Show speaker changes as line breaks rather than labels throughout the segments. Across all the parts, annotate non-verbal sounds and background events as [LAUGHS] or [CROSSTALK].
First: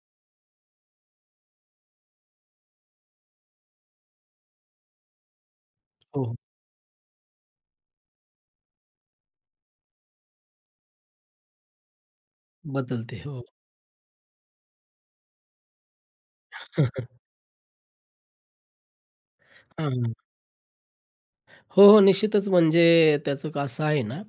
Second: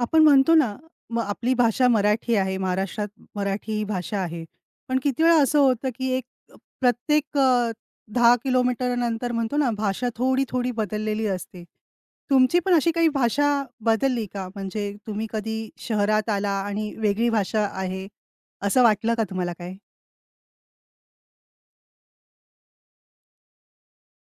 आपण म्हणतो ना, मग आपली भाषा मराठी आहे, महाराष्ट्रात मराठी ही भाषा आहे. पण किती वेळा असं होतं, की
हो, हो.
प्रत्येक 10 किलोमीटर नंतर म्हणतो ना, भाषा थोडी-थोडी बदललेली असते. तुमची पण अशी काही
बदलते. हो.
भाषा बदलली का? म्हणजे तुम्ही कधी शहरात आला आणि
[LAUGHS]
वेगळी भाषा आहे, असं वाटलं का तुम्हाला काय?
हां, हां. हो, हो. निश्चितच म्हणजे त्याचं कसं आहे ना,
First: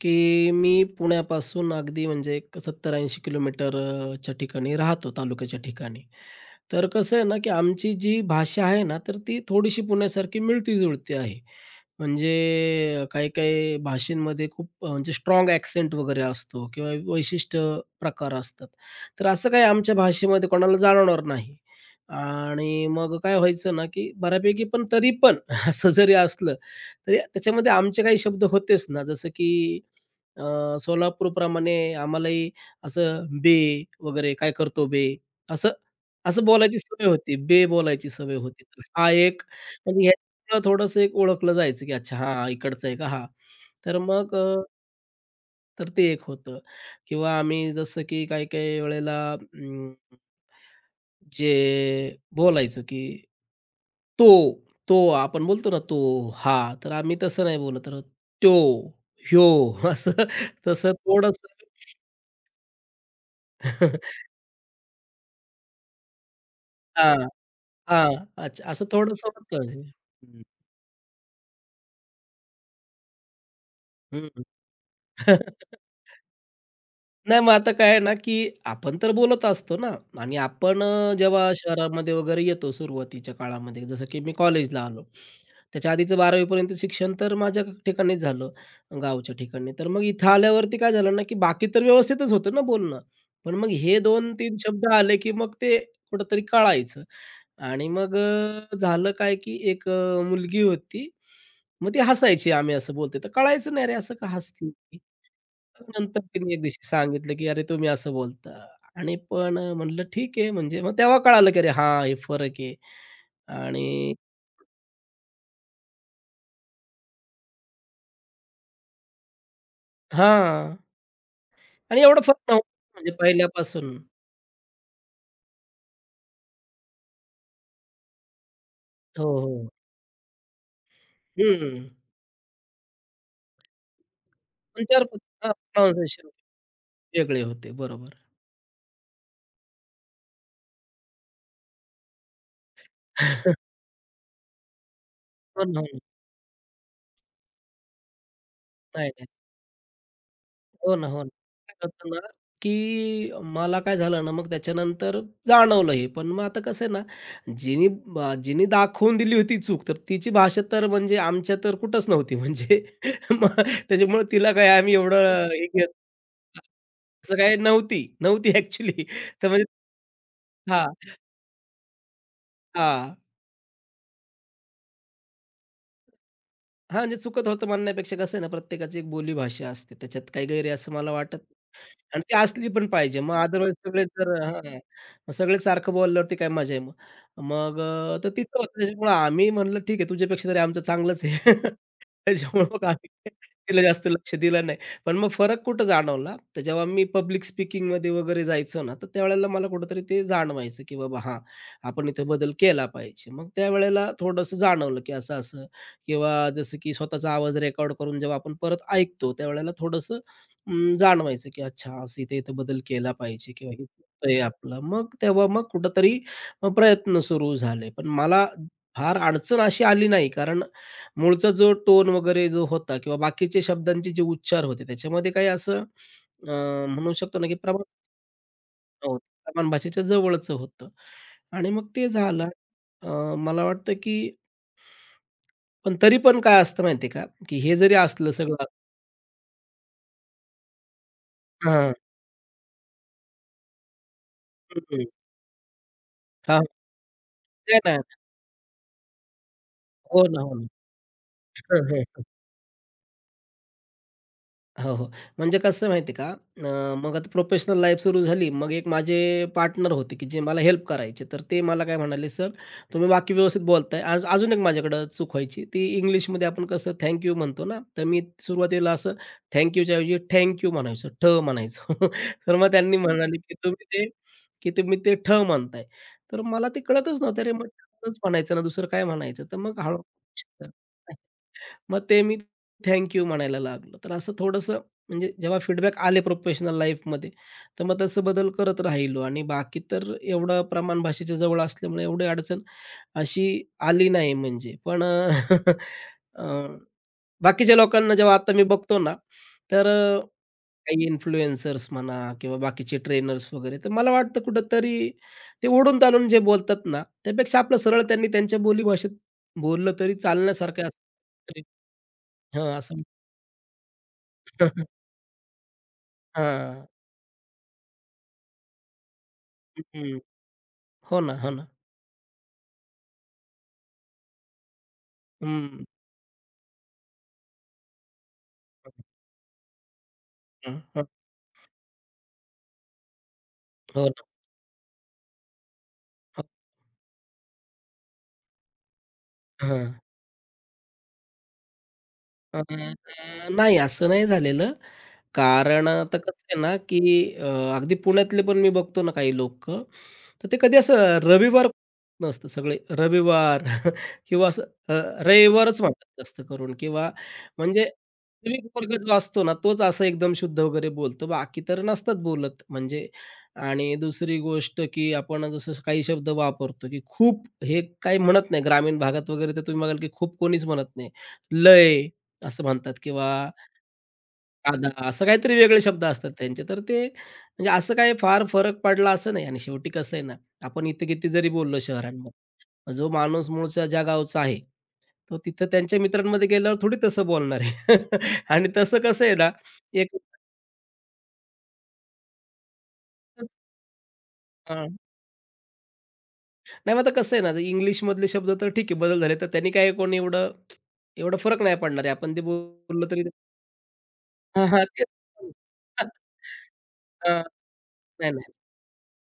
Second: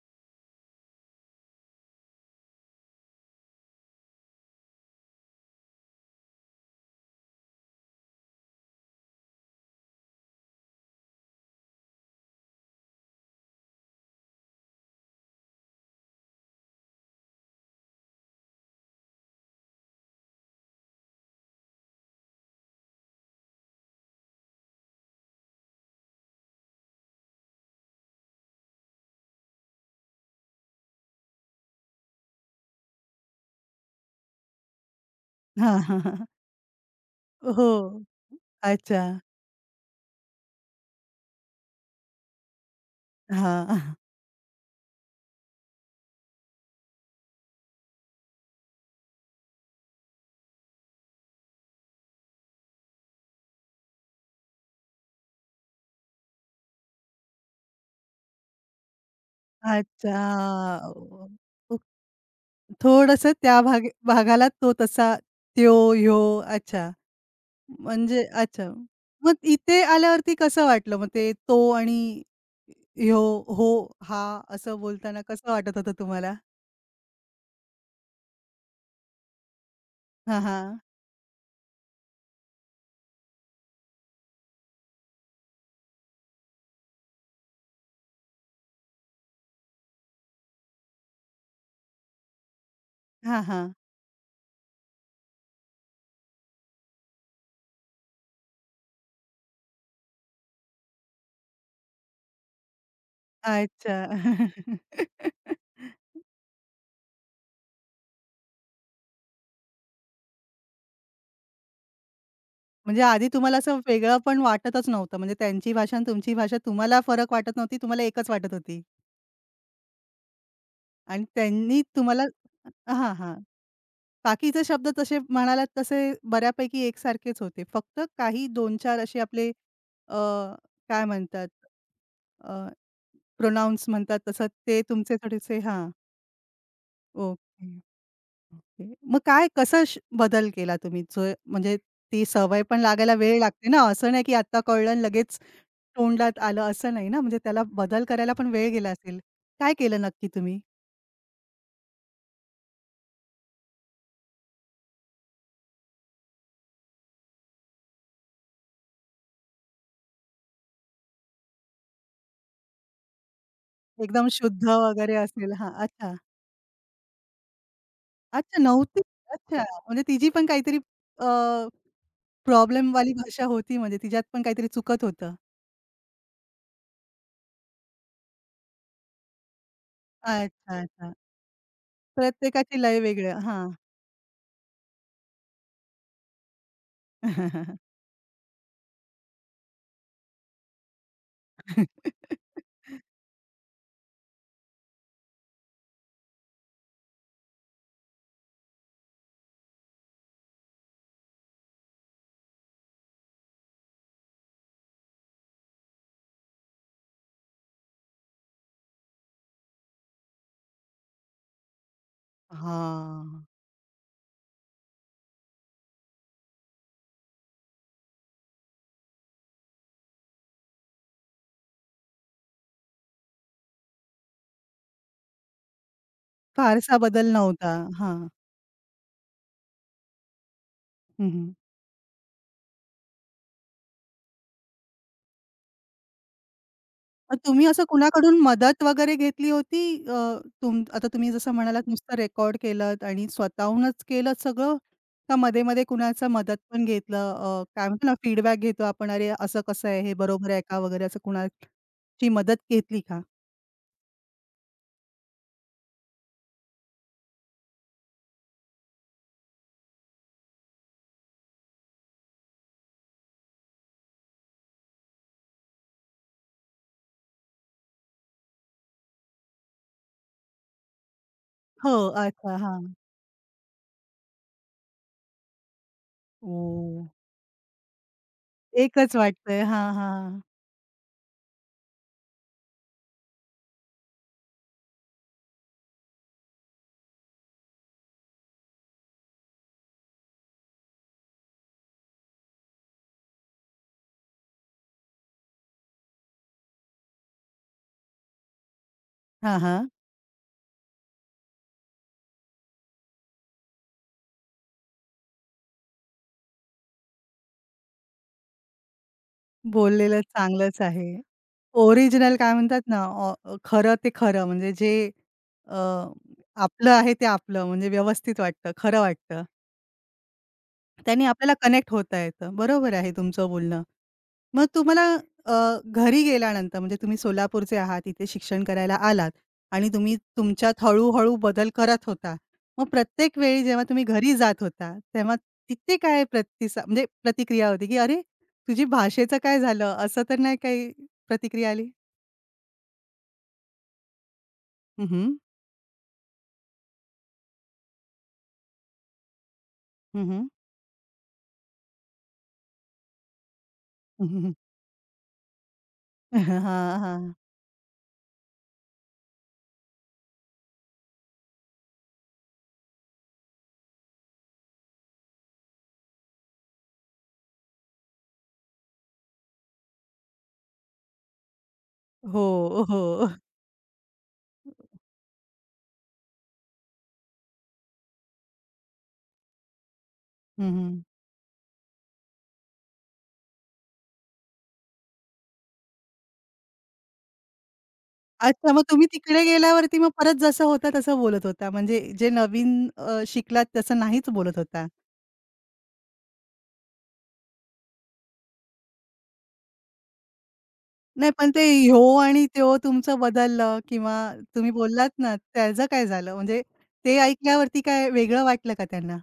की मी पुण्यापासून अगदी म्हणजे एक 70-80 किलोमीटरच्या ठिकाणी राहतो, तालुक्याच्या ठिकाणी. तर कसं आहे ना, की आमची जी भाषा आहे ना, तर ती थोडीशी पुण्यासारखी मिळती-जुळती आहे. म्हणजे काही-काही भाषेंमध्ये खूप म्हणजे स्ट्राँग ॲक्सेंट वगैरे असतो किंवा वैशिष्ट्य प्रकार असतात. तर असं काही आमच्या भाषेमध्ये कोणाला जाणवणार नाही. आणि मग काय व्हायचं ना, की बऱ्यापैकी पण तरी पण [LAUGHS] असं जरी असलं, तरी त्याच्यामध्ये आमचे काही शब्द होतेच ना, जसं की सोलापूरप्रमाणे आम्हालाही असं "बे" वगैरे "काय करतो बे?"
[LAUGHS]
असं
हां, हां, हां.
असं बोलायची सवय होती, बे
हो.
बोलायची सवय होती. तर
अच्छा.
हा एक म्हणजे ह्याला थोडंसं एक ओळखलं जायचं, की अच्छा हां, इकडचा आहे का हा.
हां.
तर मग तर ते एक होतं किंवा आम्ही जसं की काही-काही वेळेला जे बोलायचो, की तो, तो आपण बोलतो ना तो, हा. तर आम्ही तसं नाही बोलत तर त्यो, ह्यो [LAUGHS] असं
अच्छा.
तसं थोडंसं
थोडंसं त्या भाग भागाला तो तसा, त्यो, ह्यो अच्छा.
हां, हां.
म्हणजे
[LAUGHS] अच्छा
अच्छा.
असं थोडंसं
मग
होतं.
इथे आल्यावरती
हं,
कसं वाटलं मग ते तो आणि ह्यो, हो, हा
हं.
असं बोलताना कसं
[LAUGHS]
वाटत होतं तुम्हाला?
नाही मग आता काय आहे ना, की आपण तर बोलत असतो ना आणि
हा हां.
आपण जेव्हा शहरामध्ये वगैरे येतो सुरुवातीच्या काळामध्ये, जसं की मी कॉलेजला आलो. त्याच्या आधीचं 12वी शिक्षण तर माझ्या ठिकाणीच झालं, गावच्या ठिकाणी. तर मग इथं आल्यावरती काय झालं ना, की बाकी तर व्यवस्थितच होतं ना बोलणं.
हां,
पण मग
हां.
हे 2-3 शब्द आले, की मग ते कुठेतरी कळायचं आणि मग झालं काय, की एक मुलगी होती. मग ती हसायची, आम्ही असं बोलतोय. तर कळायचं नाही, "अरे,
अच्छा.
असं का हसती?"
[LAUGHS]
तर नंतर त्यांनी एक दिवशी सांगितलं, की "अरे तुम्ही असं बोलता", आणि पण म्हणलं ठीक आहे, म्हणजे मग तेव्हा कळालं, की अरे हां, हे फरक आहे.
म्हणजे आधी तुम्हाला असं
आणि
वेगळं पण वाटतच नव्हतं. म्हणजे त्यांची भाषा आणि तुमची भाषा तुम्हाला फरक वाटत नव्हती. तुम्हाला एकच वाटत होती
हां,
आणि त्यांनी
आणि एवढा
तुम्हाला
फरक नव्हता म्हणजे
हां, हां.
पहिल्यापासून.
बाकीचे शब्द तसे म्हणालात तसे बऱ्यापैकी एकसारखेच होते. फक्त काही 2-4 असे
हो,
आपले
हो.
अ, काय म्हणतात
हं.
अ, प्रोनाउन्स म्हणतात तसं ते
3-4
तुमचे
हां,
थोडेसे हां.
प्रोनाउन्सिएशन वेगळे
ओके,
होते. बरोबर.
ओके. मग काय कसा बदल केला तुम्ही? जो म्हणजे ती सवय पण लागायला वेळ लागते
[LAUGHS]
ना, असं नाही की आत्ता कळलं आणि लगेच
हो ना, हो ना.
तोंडात आलं असं नाही ना, म्हणजे त्याला बदल करायला पण वेळ गेला
नाही,
असेल.
नाही.
काय केलं नक्की तुम्ही?
हो ना, हो ना. काय होतं ना, की मला काय झालं ना, मग त्याच्यानंतर जाणवलं हे. पण मग आता कसं आहे ना, जिनी जिनी दाखवून दिली होती चूक, तर तिची भाषा तर म्हणजे आमच्या तर कुठंच नव्हती म्हणजे [LAUGHS] मग त्याच्यामुळे
एकदम
तिला
शुद्ध
काय आम्ही
वगैरे
एवढं
असेल
हे
हां,
[LAUGHS] घेत
अच्छा.
असं काही नव्हती, नव्हती
अच्छा, नव्हती.
ॲक्चुअली. तर
अच्छा,
म्हणजे
म्हणजे तिची पण काहीतरी
हां,
अ, प्रॉब्लेमवाली
हां.
भाषा होती म्हणजे तिच्यात पण काहीतरी चुकत होतं.
हां, म्हणजे चुकत होतं म्हणण्यापेक्षा कसं आहे ना, प्रत्येकाची एक बोलीभाषा असते. त्याच्यात काही गैर आहे
अच्छा,
असं मला
अच्छा.
वाटत नाही. आणि ती असली
प्रत्येकाची
पण
लय
पाहिजे. मग
वेगळं. हां.
अदरवाईज सगळे जर हां, मग सगळेच सारखं बोलल्यावरती काय मजा आहे मग. मग तर तिचं होतं त्याच्यामुळं आम्ही म्हणलं, "ठीक आहे, तुझ्यापेक्षा तरी आमचं चांगलंच आहे."
[LAUGHS]
त्याच्यामुळे मग आम्ही तिला जास्त लक्ष दिलं नाही. पण मग फरक कुठं जाणवला, तर जेव्हा मी पब्लिक स्पीकिंगमध्ये वगैरे जायचो ना, तर त्यावेळेला मला कुठेतरी ते जाणवायचं, की बाबा हां, आपण इथे बदल केला पाहिजे. मग त्यावेळेला थोडंसं जाणवलं, की असं-असं किंवा जसं की स्वतःचा आवाज रेकॉर्ड करून जेव्हा आपण परत ऐकतो, त्यावेळेला थोडंसं जाणवायचं, की अच्छा असं इथे-इथे बदल केला
हां.
पाहिजे किंवा हे चुकतंय आपलं. मग तेव्हा मग कुठेतरी प्रयत्न सुरू झाले. पण मला फार अडचण अशी आली नाही, कारण मूळचा जो टोन वगैरे जो होता किंवा बाकीचे शब्दांचे जे उच्चार होते, त्याच्यामध्ये काही असं
फारसा
म्हणू
बदल
शकतो ना, की
नव्हता.
प्रमाण
हां.
हो, प्रमाण भाषेच्या जवळचं होतं
हं, हं.
आणि मग ते झालं. मला वाटतं, की पण तरी पण काय असतं माहिती आहे का,
मग
की
तुम्ही
हे
असं
जरी असलं
कुणाकडून
सगळं
मदत वगैरे घेतली होती? अ, तुम आता तुम्ही जसं म्हणालात
हां,
नुसतं रेकॉर्ड केलत आणि स्वतःहूनच केलं सगळं,
हं, हं.
का मध्ये-मध्ये कुणाचं मदत पण घेतलं?
नाही,
काय म्हणतो ना
नाही.
फीडबॅक घेतो आपण, "अरे, असं कसं आहे? हे
हो ना,
बरोबर
हो
आहे
ना.
का?" वगैरे असं कुणाची मदत घेतली का?
हो, हो. म्हणजे कसं माहिती का, मग आता प्रोफेशनल लाईफ सुरू झाली. मग एक माझे पार्टनर होते, की जे मला हेल्प करायचे. तर ते मला काय म्हणाले, "सर, तुम्ही वाक्य व्यवस्थित बोलताय." आज अजून एक माझ्याकडं चूक व्हायची. ती इंग्लिशमध्ये आपण कसं थँक यू म्हणतो ना, तर मी सुरुवातीला असं थँक ऐवजी थँक यू ठ म्हणायचो.
हो,
[LAUGHS]
अच्छा.
तर मग
हां.
त्यांनी म्हणाले, "की तुम्ही ते ठ म्हणताय." तर मला ते
ओह!
कळतच नव्हतं. अरे, मग ठच म्हणायचं ना, दुसरं काय
एकच
म्हणायचं? तर
वाटतंय.
मग
हां,
हळू
हां.
मग ते मी थँक यू म्हणायला लागलो. तर असं थोडंसं म्हणजे जेव्हा फीडबॅक आले प्रोफेशनल लाईफमध्ये, तर मग तसं बदल करत राहिलो आणि बाकी तर एवढं प्रमाण भाषेच्या जवळ असल्यामुळे एवढी अडचण अशी आली नाही म्हणजे. पण अ, अ, [LAUGHS] बाकीच्या लोकांना जेव्हा आता मी बघतो ना,
हां,
तर
हां.
काही इन्फ्लुएन्सर्स म्हणा किंवा बाकीचे ट्रेनर्स वगैरे, तर मला वाटतं कुठेतरी ते ओढून-ताणून जे बोलतात ना, त्यापेक्षा आपलं सरळ त्यांनी त्यांच्या बोलीभाषेत बोललं तरी
बोललेलं चांगलंच
चालण्यासारखं
आहे.
असतं.
ओरिजिनल काय
हां,
म्हणतात ना,
असं
ऑ खरं ते खरं म्हणजे
[LAUGHS]
जे अ,
हं, हं. हां.
आपलं आहे ते आपलं म्हणजे व्यवस्थित वाटतं, खरं वाटतं.
हं, हो
त्याने
ना, हो
आपल्याला
ना.
कनेक्ट होता येतं. बरोबर आहे तुमचं बोलणं. मग तुम्हाला अ,
हं.
घरी गेल्यानंतर म्हणजे तुम्ही सोलापूरचे आहात, इथे शिक्षण करायला आलात आणि तुम्ही
हं,
तुमच्यात
हं.
हळू-हळू बदल करत होता. मग प्रत्येक वेळी जेव्हा तुम्ही
हो ना.
घरी जात होता, तेव्हा तिथे काय
हं.
म्हणजे प्रतिक्रिया होती, की "अरे, तुझी भाषेचं काय झालं?"
हां.
असं तर नाही काही प्रतिक्रिया आली?
अ, अ, नाही, असं नाही झालेलं.
हं, हं.
कारण आता कसं आहे ना, की अ, अगदी पुण्यातले पण मी बघतो ना काही लोक,
हं, हं.
तर ते कधी असं रविवार नसतं. सगळे रविवार [LAUGHS] किंवा
हं,
असं अ, रविवारच म्हणतात जास्त करून किंवा
[LAUGHS]
म्हणजे वास्तविक वर्ग जो असतो ना, तोच असं एकदम शुद्ध वगैरे बोलतो. बाकी तर नसतात बोलत म्हणजे. आणि दुसरी गोष्ट, की आपण जसं काही शब्द वापरतो, की खूप हे काही म्हणत नाही. ग्रामीण भागात वगैरे तर तुम्ही बघाल, की खूप कोणीच म्हणत नाही. लय
हो,
असं म्हणतात
हो.
किंवा कांदा असं काहीतरी वेगळे शब्द असतात त्यांचे. तर ते म्हणजे असं काही फार फरक पडला असं नाही. आणि शेवटी कसं आहे ना,
हं,
आपण
हं.
इथे किती जरी बोललो शहरांमध्ये, जो माणूस मूळचा ज्या गावचा आहे, तो तिथं त्यांच्या मित्रांमध्ये गेल्यावर थोडी तसं बोलणार आहे. [LAUGHS] आणि
अच्छा, मग
तसं
तुम्ही
कसं आहे
तिकडे
ना,
गेल्यावरती मग
एक
परत जसं होतं तसं बोलत होता. म्हणजे जे नवीन शिकलात तसं नाहीच बोलत होता?
हां. नाही मग आता कसं आहे ना, इंग्लिशमधले शब्द तर ठीक आहे बदल झाले, तर त्यांनी काय कोणी एवढं,
नाही,
एवढा
पण ते
फरक नाही
ह्यो
पडणार आहे. आपण ते
आणि त्यो
बोललं
तुमचं
तरी
बदललं किंवा
हां,
तुम्ही
हां. तेच.
बोललात ना, त्याचं काय
[LAUGHS]
झालं? म्हणजे ते
हां,
ऐकल्यावरती काय
नाही,
वेगळं
नाही.
वाटलं का त्यांना?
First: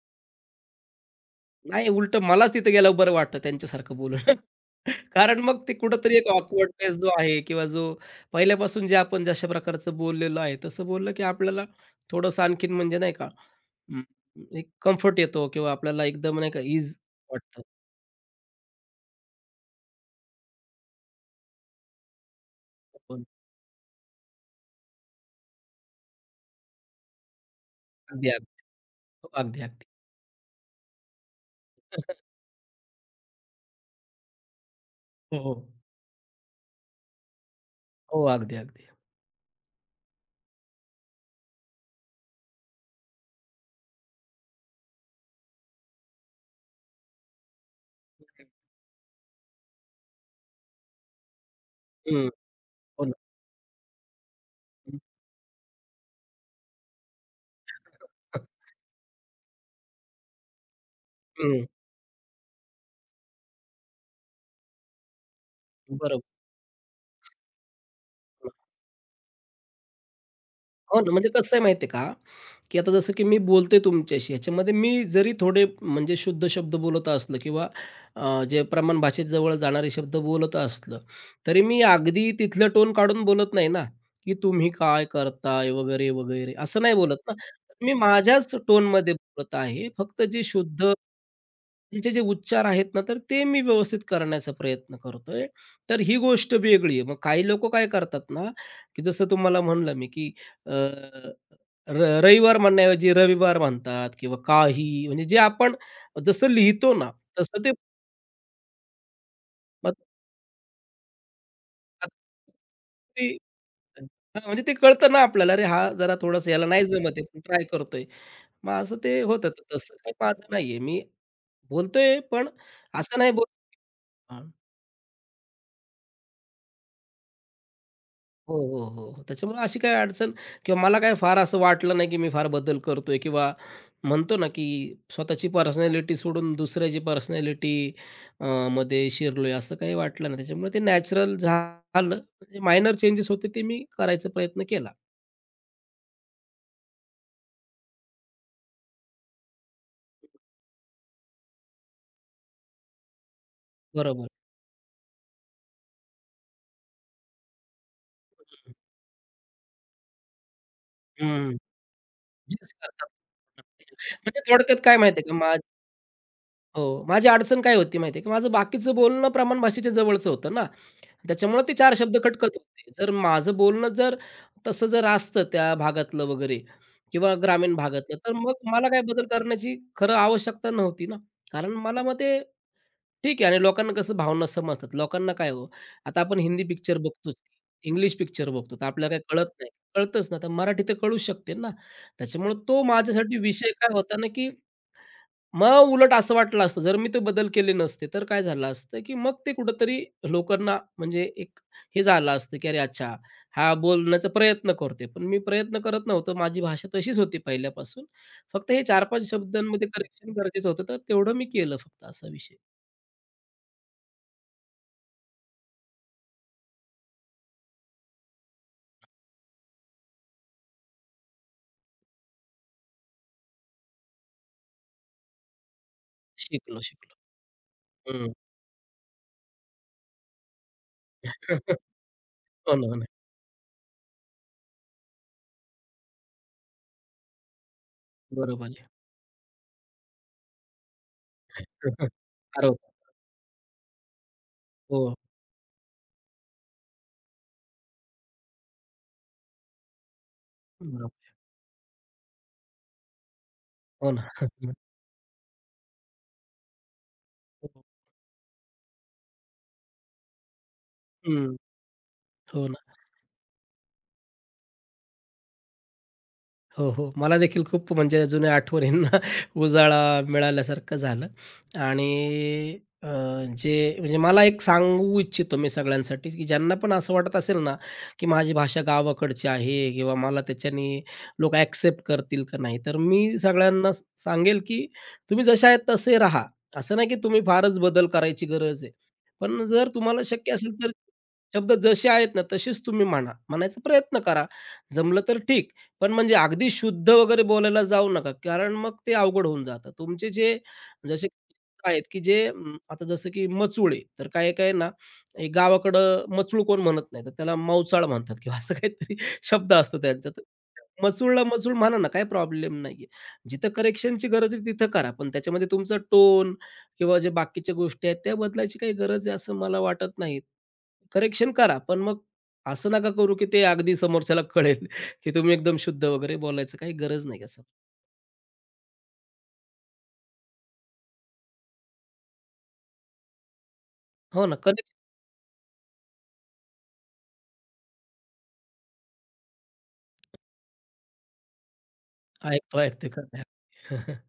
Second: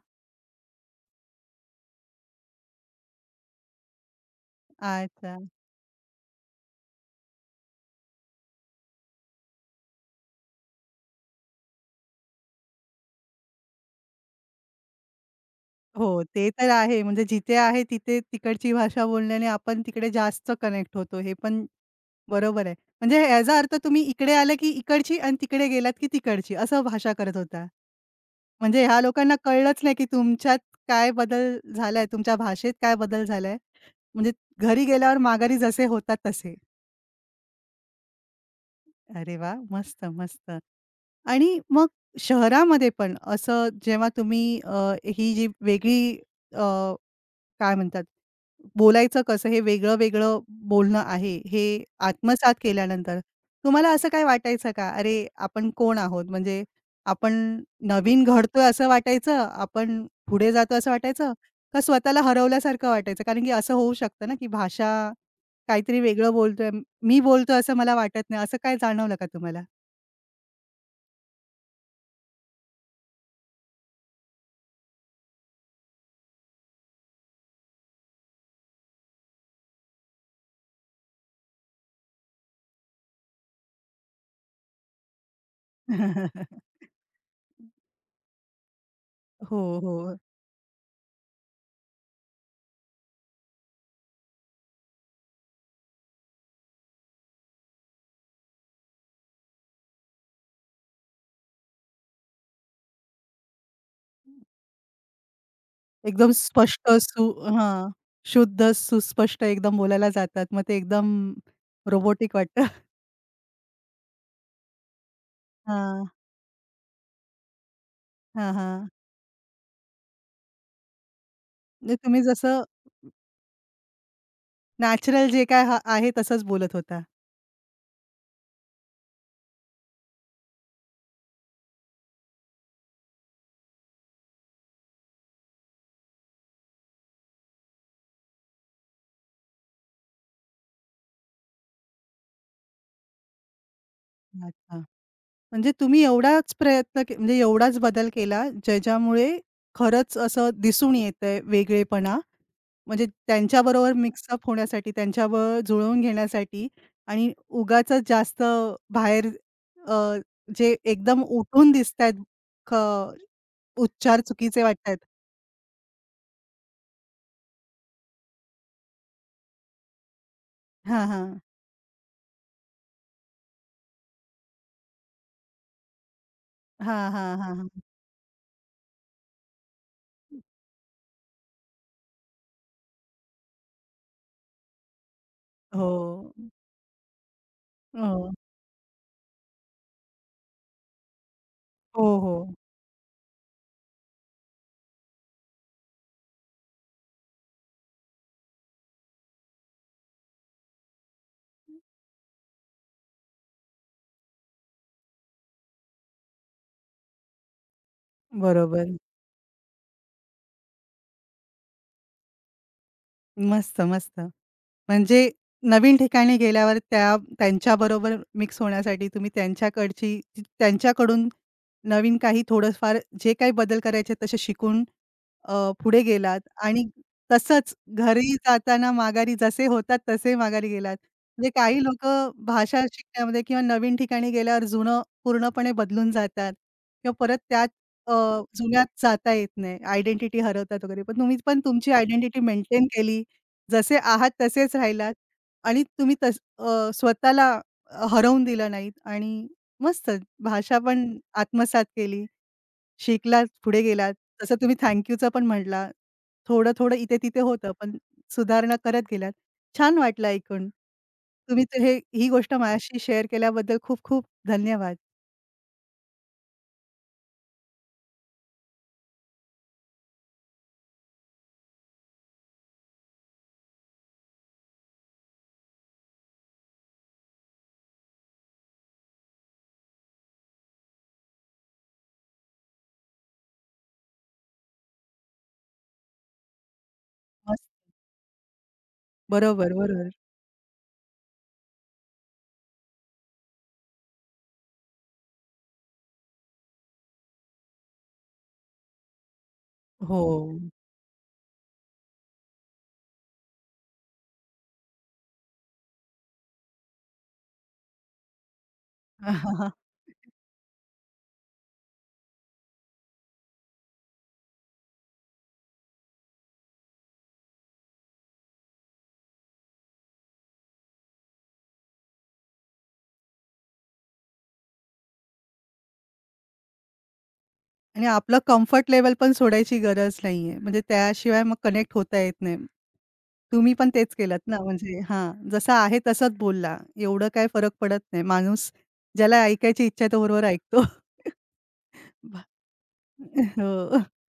नाही, उलटं मलाच तिथे गेल्यावर बरं वाटतं त्यांच्यासारखं बोलून. [LAUGHS]
अच्छा.
कारण मग ते कुठेतरी एक ऑकवर्डनेस जो आहे किंवा जो पहिल्यापासून जे आपण जशा प्रकारचं बोललेलो आहे, तसं बोललं की आपल्याला थोडंसं आणखीन म्हणजे नाही का अं, एक कम्फर्ट येतो किंवा आपल्याला
हो,
एकदम
ते
नाही का
तर
ईज
आहे. म्हणजे जिथे
वाटतं.
आहे तिथे तिकडची भाषा बोलण्याने आपण तिकडे जास्त कनेक्ट होतो. हे पण बरोबर आहे. म्हणजे
पण
याचा अर्थ तुम्ही इकडे आले की इकडची आणि तिकडे गेलात की तिकडची असं भाषा करत होता.
अगदी, अगदी.
म्हणजे ह्या
हो,
लोकांना
अगदी,
कळलंच
अगदी.
नाही की तुमच्यात काय बदल झालाय, तुमच्या भाषेत काय बदल झालाय. म्हणजे घरी गेल्यावर
हो, हो.
माघारी जसे होतात तसे.
हो, अगदी, अगदी.
अरे वा, मस्त, मस्त. आणि मग शहरामध्ये पण असं जेव्हा तुम्ही ही जी वेगळी अ, काय म्हणतात, बोलायचं कसं हे वेगळं-वेगळं बोलणं आहे, हे
हं.
आत्मसात
हो ना.
केल्यानंतर तुम्हाला असं काय वाटायचं का?
हं,
अरे, आपण कोण आहोत? म्हणजे आपण नवीन घडतोय असं वाटायचं, आपण पुढे जातोय असं वाटायचं का स्वतःला हरवल्यासारखं वाटायचं? कारण की असं होऊ शकतं ना, की भाषा काहीतरी
बरोबर.
वेगळं बोलतोय, मी बोलतोय असं मला वाटत नाही. असं काय जाणवलं का तुम्हाला?
हो ना, म्हणजे कसं आहे माहिती आहे का, की आता जसं की मी बोलतोय तुमच्याशी ह्याच्यामध्ये मी जरी थोडे म्हणजे शुद्ध शब्द बोलत असलो किंवा जे प्रमाण भाषेत जवळ जाणारे शब्द बोलत असलं, तरी मी अगदी तिथलं टोन काढून बोलत नाही ना, की तुम्ही काय करताय वगैरे,
[LAUGHS]
वगैरे असं नाही बोलत ना. मी माझ्याच टोनमध्ये बोलत
हो,
आहे.
हो.
फक्त जी शुद्ध त्यांचे जे उच्चार आहेत ना, तर ते मी व्यवस्थित करण्याचा प्रयत्न करतोय. तर ही गोष्ट वेगळी आहे. मग काही लोकं काय करतात ना, की जसं तुम्हाला म्हणलं मी, की अ, रविवार म्हणण्याऐवजी रविवार म्हणतात किंवा काही म्हणजे जे आपण
एकदम
जसं
स्पष्ट
लिहितो ना, तसं ते
हां. शुद्ध, सुस्पष्ट एकदम
मग
बोलायला जातात. मग ते एकदम रोबोटिक वाटतं. [LAUGHS]
ते हां, म्हणजे ते कळतं ना आपल्याला, अरे हा
हां,
जरा थोडंसं याला नाही जमत आहे, पण ट्राय करतोय.
हां,
मग
हां.
असं ते होतं. तर तसं काही माझं नाहीये. मी
म्हणजे
बोलतोय,
तुम्ही
पण
जसं
असं नाही बोलत.
नॅचरल जे काय हा आहे तसंच बोलत होता.
हो, हो, हो, हो. त्याच्यामुळे अशी काही अडचण किंवा मला काही फार असं वाटलं नाही, की मी फार बदल करतोय किंवा म्हणतो ना, की स्वतःची पर्सनॅलिटी सोडून दुसऱ्याची पर्सनॅलिटी अ, मध्ये शिरलोय असं काही वाटलं नाही. त्याच्यामुळे ते नॅचरल झालं. म्हणजे मायनर चेंजेस होते ते मी करायचा प्रयत्न
अच्छा.
केला.
म्हणजे तुम्ही एवढाच प्रयत्न म्हणजे एवढाच बदल केला, ज्याच्यामुळे खरंच असं दिसून येतंय वेगळेपणा. म्हणजे त्यांच्याबरोबर
बरोबर.
मिक्सअप होण्यासाठी, त्यांच्याबरोबर जुळवून घेण्यासाठी आणि उगाचच जास्त बाहेर अ, जे एकदम
हं.
उठून दिसतायत क उच्चार
म्हणजे
चुकीचे
थोडक्यात काय
वाटतायत.
माहिती का? हो. माझी अडचण काय होती माहिती आहे, की माझं बाकीचं बोलणं प्रमाण भाषेच्या जवळचं होतं ना.
हां, हां.
त्याच्यामुळे ते 4 शब्द खटकत होते. जर माझं बोलणं जर तसं जर असतं त्या भागातलं वगैरे
हां,
किंवा
हां, हां,
ग्रामीण
हां.
भागातलं, तर मग मला काही बदल करण्याची खरं आवश्यकता नव्हती ना. कारण मला मग ते ठीक आहे. आणि लोकांना कसं भावना समजतात. लोकांना काय हो,
हो.
आता आपण हिंदी पिक्चर बघतोच, इंग्लिश
हो.
पिक्चर बघतो, तर आपल्याला काही कळत नाही. कळतच ना, तर मराठी तर कळू शकते ना.
हो, हो.
त्याच्यामुळे तो माझ्यासाठी विषय काय होता ना, की मग उलट असं वाटलं असतं, जर मी ते बदल केले नसते, तर काय झालं असतं, की मग ते कुठेतरी लोकांना म्हणजे एक हे झालं असतं, की "अरे अच्छा, हा बोलण्याचा प्रयत्न करते", पण मी प्रयत्न करत नव्हतो. माझी भाषा तशीच होती पहिल्यापासून. फक्त हे
बरोबर.
4-5 शब्दांमध्ये करेक्शन गरजेचं होतं, तर तेवढं मी केलं फक्त असा विषय.
मस्त, मस्त. म्हणजे नवीन ठिकाणी गेल्यावर त्या त्यांच्याबरोबर मिक्स होण्यासाठी तुम्ही त्यांच्याकडची त्यांच्याकडून नवीन काही थोडंफार जे काही बदल करायचे तसे शिकून पुढे गेलात
शिकलो,
आणि
शिकलो.
तसंच
हं.
घरी जाताना माघारी जसे होतात तसे माघारी गेलात. म्हणजे
[LAUGHS]
काही
हो
लोकं भाषा
ना, हो ना.
शिकण्यामध्ये किंवा नवीन ठिकाणी गेल्यावर जुनं पूर्णपणे बदलून जातात किंवा परत त्यात अ,
बरोबर
जुन्यात
आहे.
जाता येत नाही. आयडेंटिटी हरवतात वगैरे. पण तुम्ही पण तुमची
[LAUGHS]
आयडेंटिटी मेंटेन
हरवतात.
केली. जसे आहात तसेच
हो,
राहिलात
हो.
आणि तुम्ही स्वतःला हरवून दिलं नाहीत आणि मस्त भाषा पण
बरोबर.
आत्मसात केली, शिकलात, पुढे
हो
गेलात.
ना.
तसं तुम्ही थँक यूचं पण म्हटला. थोडं-थोडं इथे-तिथे होतं, पण
[LAUGHS]
सुधारणा करत गेलात. छान वाटलं ऐकून.
हं.
तुम्ही तर हे ही गोष्ट
हो ना.
माझ्याशी शेअर केल्याबद्दल खूप-खूप धन्यवाद.
हो, हो. मला देखील खूप म्हणजे जुन्या आठवणींना [LAUGHS] उजाळा मिळाल्यासारखं झालं आणि जे म्हणजे मला एक सांगू इच्छितो मी सगळ्यांसाठी, की ज्यांना पण असं वाटत असेल ना, की माझी भाषा गावाकडची आहे किंवा मला त्याच्याने लोकं ॲक्सेप्ट करतील का नाही, तर मी सगळ्यांना सांगेल, की तुम्ही जसे आहेत तसे राहा. असं नाही की तुम्ही
मस्त
फारच बदल करायची गरज आहे. पण
बरोबर,
जर
बरोबर.
तुम्हाला शक्य असेल तर शब्द जसे आहेत ना, तसेच तुम्ही म्हणा. म्हणायचा प्रयत्न करा. जमलं तर ठीक, पण म्हणजे अगदी शुद्ध वगैरे बोलायला जाऊ नका, कारण मग ते अवघड होऊन जातं.
हो.
तुमचे जे जसे आहेत, की जे आता जसं की मचूळ आहे, तर काही-काही ना, हे गावाकडं मचूळ कोण म्हणत नाही, तर त्याला मावचाळ म्हणतात किंवा असं काहीतरी शब्द असतो त्यांचा. तर मचूळला मचूळ म्हणा ना, काही प्रॉब्लेम नाहीये. जिथं करेक्शनची गरज आहे तिथं करा, पण त्याच्यामध्ये तुमचा टोन किंवा जे बाकीच्या गोष्टी आहेत, त्या बदलायची काही गरज आहे असं मला वाटत नाही. करेक्शन करा, पण मग असं नका करू, की ते अगदी समोरच्याला कळेल. की तुम्ही एकदम शुद्ध वगैरे बोलायचं काही गरज नाही असं.
आणि आपलं कम्फर्ट लेव्हल पण सोडायची गरज नाहीये. म्हणजे त्याशिवाय मग कनेक्ट होता येत नाही. तुम्ही पण तेच केलत
हो ना,
ना,
करेक्ट.
म्हणजे हां, जसं आहे तसंच बोलला. एवढं काही फरक पडत नाही. माणूस ज्याला ऐकायची इच्छा आहे तो बरोबर ऐकतो. [LAUGHS] वाह!
ऐकतो, ऐकतोय. खरं आहे.
हो.
[LAUGHS]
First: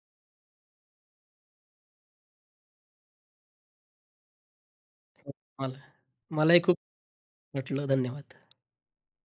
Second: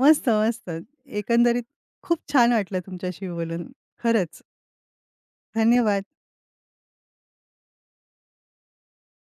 मस्त, मस्त. एकंदरीत खूप छान वाटलं तुमच्याशी बोलून. खरंच.
मला
धन्यवाद.
मलाही खूप वाटलं. धन्यवाद.